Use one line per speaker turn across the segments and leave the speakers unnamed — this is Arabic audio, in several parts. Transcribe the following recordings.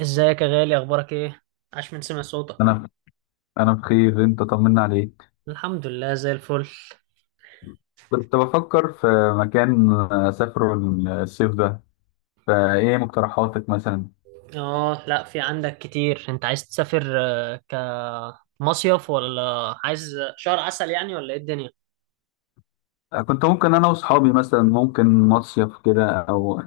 ازيك يا غالي؟ اخبارك ايه؟ عاش من سمع صوتك.
انا انا بخير، انت طمنا عليك.
الحمد لله، زي الفل.
كنت بفكر في مكان اسافره الصيف ده، فايه مقترحاتك مثلا؟
اه، لا، في عندك كتير. انت عايز تسافر؟ كمصيف ولا عايز شهر عسل، يعني، ولا ايه الدنيا؟
كنت ممكن انا واصحابي مثلا، ممكن مصيف كده، او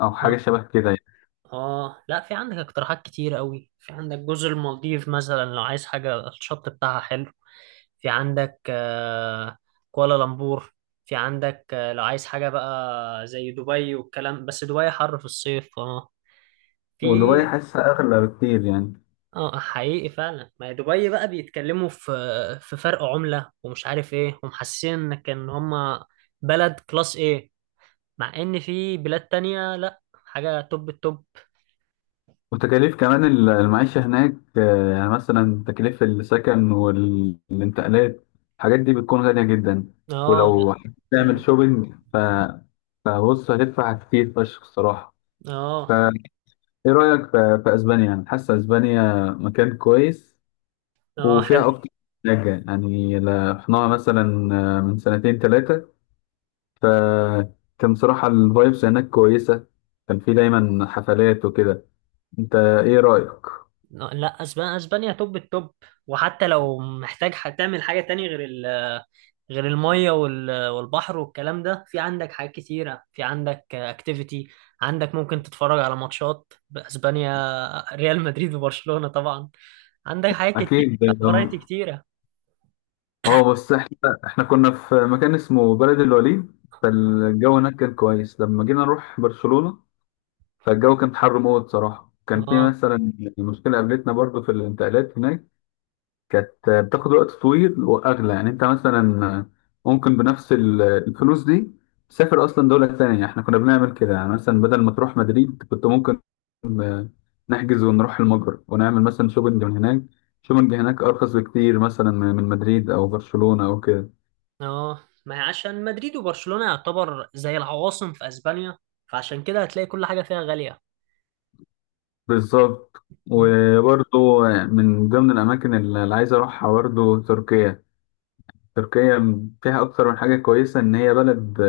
او
اه.
حاجه شبه كده يعني.
لا، في عندك اقتراحات كتير قوي. في عندك جزر المالديف مثلا، لو عايز حاجة، الشط بتاعها حلو. في عندك كوالالمبور. في عندك لو عايز حاجة بقى زي دبي والكلام، بس دبي حر في الصيف اه في.
ودبي حاسسها اغلى بكتير يعني.
اه حقيقي فعلا. ما هي دبي بقى بيتكلموا في فرق عملة، ومش عارف ايه، ومحسين انك، ان هما بلد كلاس ايه. مع ان في بلاد تانية، لا حاجة، توب التوب.
وتكاليف كمان المعيشه هناك، يعني مثلا تكاليف السكن والانتقالات، الحاجات دي بتكون غاليه جدا.
اه، لا.
ولو تعمل
مم.
شوبينج فبص هتدفع كتير فشخ الصراحه.
اه.
ايه رأيك في اسبانيا؟ يعني حاسه اسبانيا مكان كويس،
اه، حلو.
وفيها اكتر من حاجه يعني. رحناها مثلا من سنتين ثلاثه، فكان صراحه الفايبس هناك كويسه، كان في دايما حفلات وكده. انت ايه رأيك؟
لا، اسبانيا اسبانيا توب التوب. وحتى لو محتاج تعمل حاجه تانية غير ال غير الميه والبحر والكلام ده. في عندك حاجات كتيره، في عندك اكتيفيتي. عندك ممكن تتفرج على ماتشات باسبانيا، ريال مدريد وبرشلونه طبعا. عندك حاجات كتير،
اكيد اه.
فرايتي كتيره.
بس احنا كنا في مكان اسمه بلد الوليد، فالجو هناك كان كويس. لما جينا نروح برشلونة فالجو كان حر موت صراحه. كان في
اه.
مثلا مشكله قابلتنا برضو في الانتقالات هناك، كانت بتاخد وقت طويل واغلى. يعني انت مثلا ممكن بنفس الفلوس دي تسافر اصلا دوله تانية. احنا كنا بنعمل كده يعني. مثلا بدل ما تروح مدريد كنت ممكن نحجز ونروح المجر ونعمل مثلا شوبنج من هناك. شوبنج هناك ارخص بكتير مثلا من مدريد او برشلونه او كده.
اه، ما هي عشان مدريد وبرشلونه يعتبر زي العواصم في اسبانيا، فعشان كده هتلاقي كل حاجه فيها غاليه.
بالظبط.
م.
وبرضه من ضمن الاماكن اللي عايز اروحها برضه تركيا. تركيا فيها اكتر من حاجه كويسه، ان هي بلد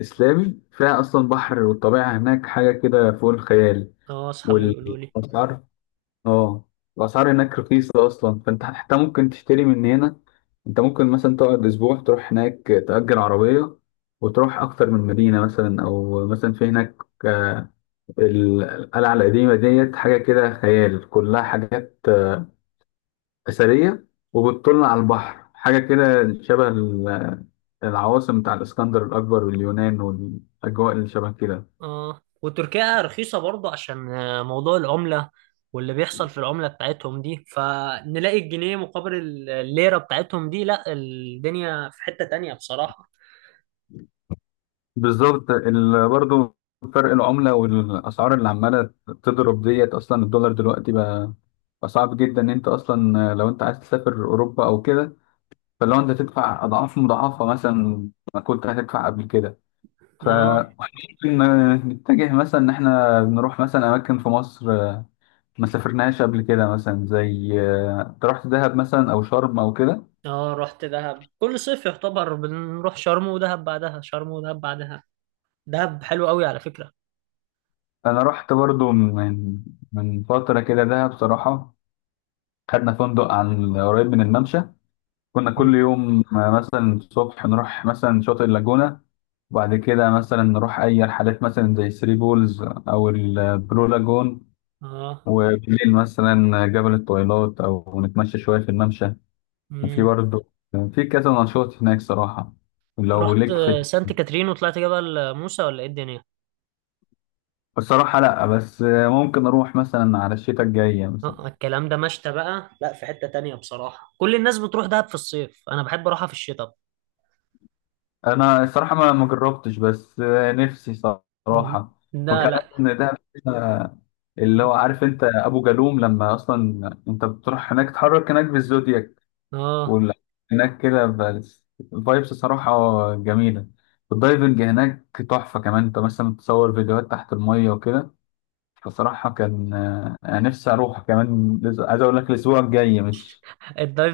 إسلامي، فيها أصلا بحر، والطبيعة هناك حاجة كده فوق الخيال.
اه، اصحابي بيقولوا لي.
والأسعار، آه، الأسعار هناك رخيصة أصلا. فأنت حتى ممكن تشتري من هنا. أنت ممكن مثلا تقعد أسبوع تروح هناك، تأجر عربية وتروح أكتر من مدينة، مثلا، أو مثلا في هناك آه، القلعة القديمة ديت، حاجة كده خيال، كلها حاجات أثرية وبتطل على البحر. حاجة كده شبه العواصم بتاع الإسكندر الأكبر واليونان والأجواء اللي شبه كده.
اه، وتركيا رخيصة برضه عشان موضوع العملة، واللي بيحصل في العملة بتاعتهم دي، فنلاقي الجنيه مقابل الليرة بتاعتهم دي، لا الدنيا في حتة تانية بصراحة.
بالظبط. برضه فرق العملة والأسعار اللي عمالة تضرب ديت، أصلا الدولار دلوقتي بقى صعب جدا. إن أنت أصلا لو أنت عايز تسافر أوروبا أو كده، فلو أنت تدفع أضعاف مضاعفة مثلا ما كنت هتدفع قبل كده.
اه.
فممكن نتجه مثلا إن إحنا نروح مثلا أماكن في مصر ما سافرناهاش قبل كده. مثلا زي، أنت رحت دهب مثلا أو شرم أو كده؟
اه، رحت دهب كل صيف. يعتبر بنروح شرم ودهب، بعدها شرم ودهب، بعدها دهب. حلو قوي على فكرة.
أنا رحت برضه من فترة كده دهب. بصراحة خدنا فندق عن قريب من الممشى. كنا كل
مم.
يوم مثلا الصبح نروح مثلا شاطئ اللاجونة، وبعد كده مثلا نروح أي رحلات مثلا زي ثري بولز أو البلو لاجون.
اه.
وبالليل مثلا جبل الطويلات أو نتمشى شوية في الممشى. وفي
مم.
برضه في كذا نشاط هناك صراحة، لو
رحت
ليك في.
سانت كاترين وطلعت جبل موسى، ولا ايه الدنيا؟
الصراحة لأ، بس ممكن أروح مثلا على الشتاء الجاية مثلا.
اه، الكلام ده مشتى بقى، لا في حتة تانية بصراحة. كل الناس بتروح دهب في الصيف، انا بحب اروحها في الشتاء.
انا الصراحه ما جربتش، بس نفسي صراحه.
لا، لا.
وكمان دهب، آه، اللي هو، عارف انت ابو جالوم؟ لما اصلا انت بتروح هناك تتحرك هناك بالزودياك.
اه،
وال- هناك كده بس الفايبس صراحه جميله. الدايفنج هناك تحفه. كمان انت مثلا تصور فيديوهات تحت الميه وكده. فصراحه كان انا نفسي اروح كمان. عايز اقول لك الاسبوع الجاي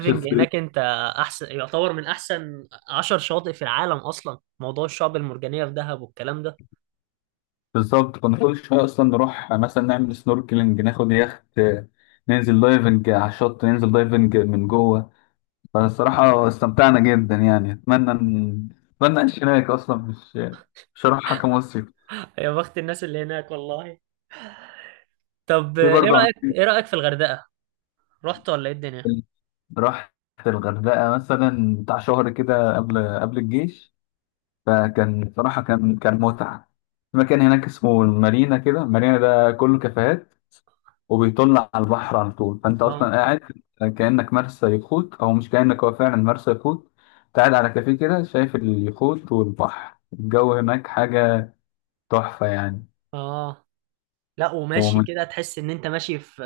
مش.
هناك انت احسن. يعتبر من احسن 10 شواطئ في العالم. اصلا موضوع الشعب المرجانية في دهب والكلام ده.
بالظبط. كنا كل شوية أصلا نروح مثلا نعمل سنوركلينج، ناخد يخت، ننزل دايفنج على الشط، ننزل دايفنج من جوه. فالصراحة استمتعنا جدا يعني. أتمنى أعيش هناك أصلا. مش هروحها كمصيف.
يا بخت الناس اللي هناك، والله. طب،
في
ايه
برضه
رأيك
أماكن.
ايه رأيك في الغردقة؟ رحت ولا ايه الدنيا؟
رحت الغردقة مثلا بتاع شهر كده، قبل الجيش. فكان صراحة كان متعة. في مكان هناك اسمه المارينا كده، المارينا ده كله كافيهات وبيطل على البحر على طول. فانت اصلا
اه.
قاعد كانك مرسى يخوت، او مش كانك، هو فعلا مرسى يخوت. أنت قاعد على كافيه كده شايف اليخوت والبحر. الجو هناك حاجه تحفه يعني.
اه، لا، وماشي
ومن،
كده تحس ان انت ماشي في،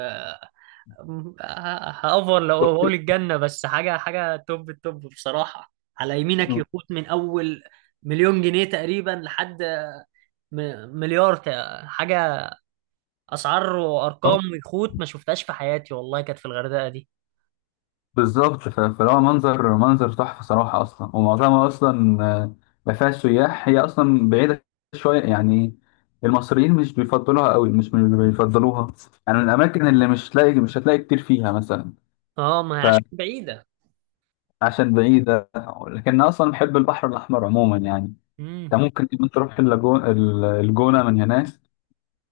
هأفور لو بقول الجنة، بس حاجة حاجة توب التوب بصراحة. على يمينك يخوت من اول مليون جنيه تقريبا لحد مليار، حاجة. اسعار وارقام ويخوت ما شفتهاش في حياتي، والله، كانت في الغردقه دي.
بالظبط. فهو منظر تحفه صراحه. اصلا ومعظمها اصلا ما فيهاش سياح، هي اصلا بعيده شويه يعني. المصريين مش بيفضلوها قوي، مش من اللي بيفضلوها يعني. من الاماكن اللي مش هتلاقي كتير فيها مثلا.
اه، ما هي عشان بعيده.
عشان بعيدة. لكن أنا أصلا بحب البحر الأحمر عموما يعني.
امم.
أنت ممكن كمان تروح اللاجون، الجونة من هناك.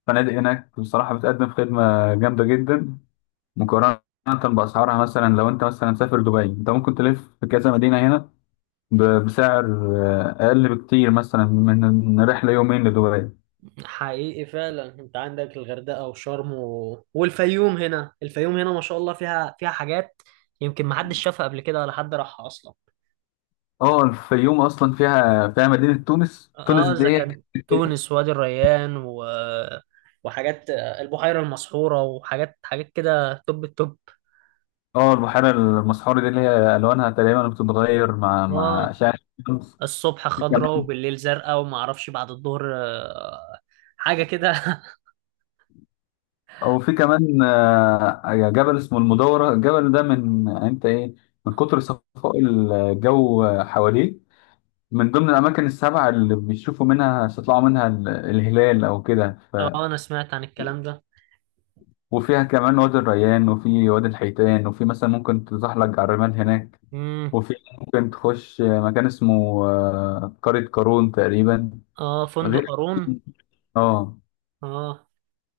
فنادق هناك بصراحة بتقدم خدمة جامدة جدا مقارنة بأسعارها. مثلا لو أنت مثلا مسافر دبي، أنت ممكن تلف في كذا مدينة هنا بسعر أقل بكتير مثلا من رحلة يومين لدبي.
حقيقي فعلا. انت عندك الغردقه وشرم والفيوم هنا. الفيوم هنا ما شاء الله، فيها حاجات يمكن ما حدش شافها قبل كده، ولا حد راحها اصلا.
أه الفيوم أصلا فيها مدينة تونس. تونس
اه، اذا
دي...
كان تونس، وادي الريان، وحاجات البحيره المسحوره، وحاجات كده، توب التوب.
اه، البحيرة المسحورة دي اللي هي ألوانها تقريبا بتتغير مع
اه،
أشعة الشمس.
الصبح خضراء وبالليل زرقاء، وما اعرفش بعد الظهر حاجه كده.
او في كمان جبل اسمه المدورة. الجبل ده من انت ايه، من كتر صفاء الجو حواليه، من ضمن الاماكن السبعة اللي بيشوفوا منها، بيطلعوا منها الهلال او كده ف...
اه، انا سمعت عن الكلام ده.
وفيها كمان وادي الريان، وفي وادي الحيتان، وفي مثلا ممكن تزحلق على الرمال هناك.
امم.
وفي ممكن تخش مكان اسمه قرية قارون تقريبا،
اه، فندق
غير.
قارون.
اه.
اه،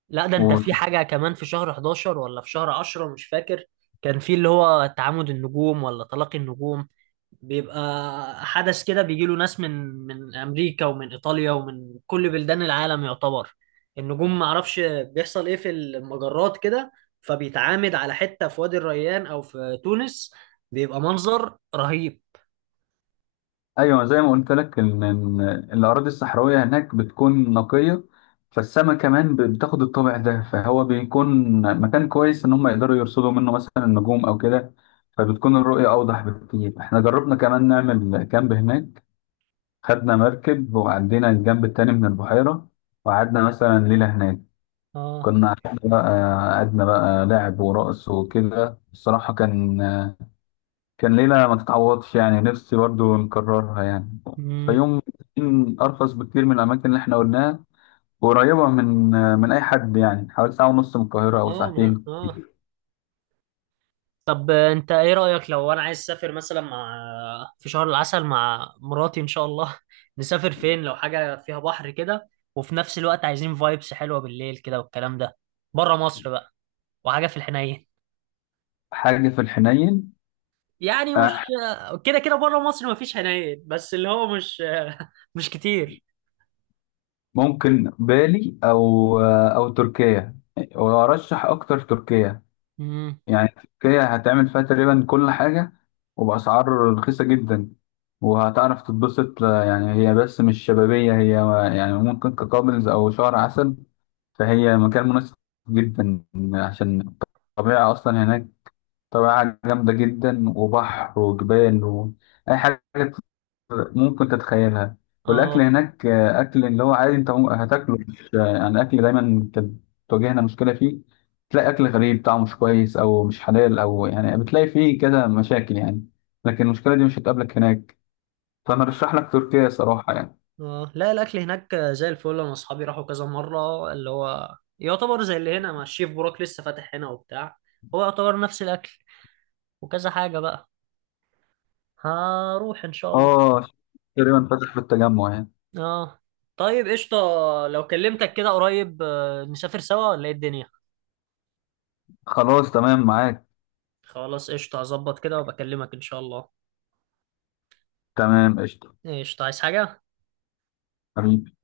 لا، ده انت في حاجة كمان في شهر 11 ولا في شهر 10، مش فاكر. كان في اللي هو تعامد النجوم، ولا تلاقي النجوم. بيبقى حدث كده. بيجي له ناس من امريكا ومن ايطاليا ومن كل بلدان العالم يعتبر. النجوم ما اعرفش بيحصل ايه في المجرات كده. فبيتعامد على حتة في وادي الريان او في تونس. بيبقى منظر رهيب.
ايوه زي ما قلت لك إن الاراضي الصحراويه هناك بتكون نقيه. فالسما كمان بتاخد الطابع ده، فهو بيكون مكان كويس ان هم يقدروا يرصدوا منه مثلا النجوم او كده. فبتكون الرؤيه اوضح بكتير. احنا جربنا كمان نعمل كامب هناك، خدنا مركب وعدينا الجنب التاني من البحيره، وقعدنا مثلا ليله هناك،
اه.
كنا قعدنا بقى، لعب ورقص وكده. الصراحه كان ليله ما تتعوضش يعني، نفسي برضو نكررها يعني.
امم.
الفيوم بتكون أرخص بكتير من الأماكن اللي إحنا قلناها، وقريبة من أي حد يعني، حوالي ساعة ونص من القاهرة أو
اه.
ساعتين.
طب، انت ايه رأيك لو انا عايز اسافر مثلا في شهر العسل مع مراتي ان شاء الله، نسافر فين لو حاجة فيها بحر كده، وفي نفس الوقت عايزين فايبس حلوة بالليل كده والكلام ده، بره مصر بقى، وحاجة في الحنين.
حاجة في الحنين.
يعني مش
أح-
كده كده بره مصر مفيش حنين، بس اللي هو مش مش كتير.
ممكن بالي أو أو تركيا، وأرشح أكتر تركيا
امم.
يعني. تركيا هتعمل فيها تقريبا كل حاجة، وبأسعار رخيصة جدا، وهتعرف تتبسط يعني. هي بس مش شبابية هي، يعني ممكن ككابلز أو شهر عسل. فهي مكان مناسب جدا، عشان الطبيعة أصلا هناك طبيعة جامدة جدا، وبحر وجبال وأي حاجة ممكن تتخيلها. والأكل
اه،
هناك أكل اللي هو عادي. أنت هتاكله. مش يعني، أكل دايما كانت تواجهنا مشكلة فيه، تلاقي أكل غريب طعمه مش كويس أو مش حلال، أو يعني بتلاقي فيه كذا مشاكل يعني. لكن المشكلة دي مش هتقابلك هناك. فأنا أرشح لك تركيا صراحة يعني.
اه، لا، الاكل هناك زي الفل. انا اصحابي راحوا كذا مرة، اللي هو يعتبر زي اللي هنا مع الشيف بوراك، لسه فاتح هنا وبتاع. هو يعتبر نفس الاكل وكذا حاجة بقى. هروح إن شاء الله.
آه. تقريبا فتح في التجمع يعني.
آه. طيب، قشطة. لو كلمتك كده قريب، نسافر سوا، ولا إيه الدنيا؟
خلاص تمام معاك.
خلاص، قشطة. هظبط كده وبكلمك إن شاء الله.
تمام قشطة.
قشطة. عايز حاجة؟
حبيبي.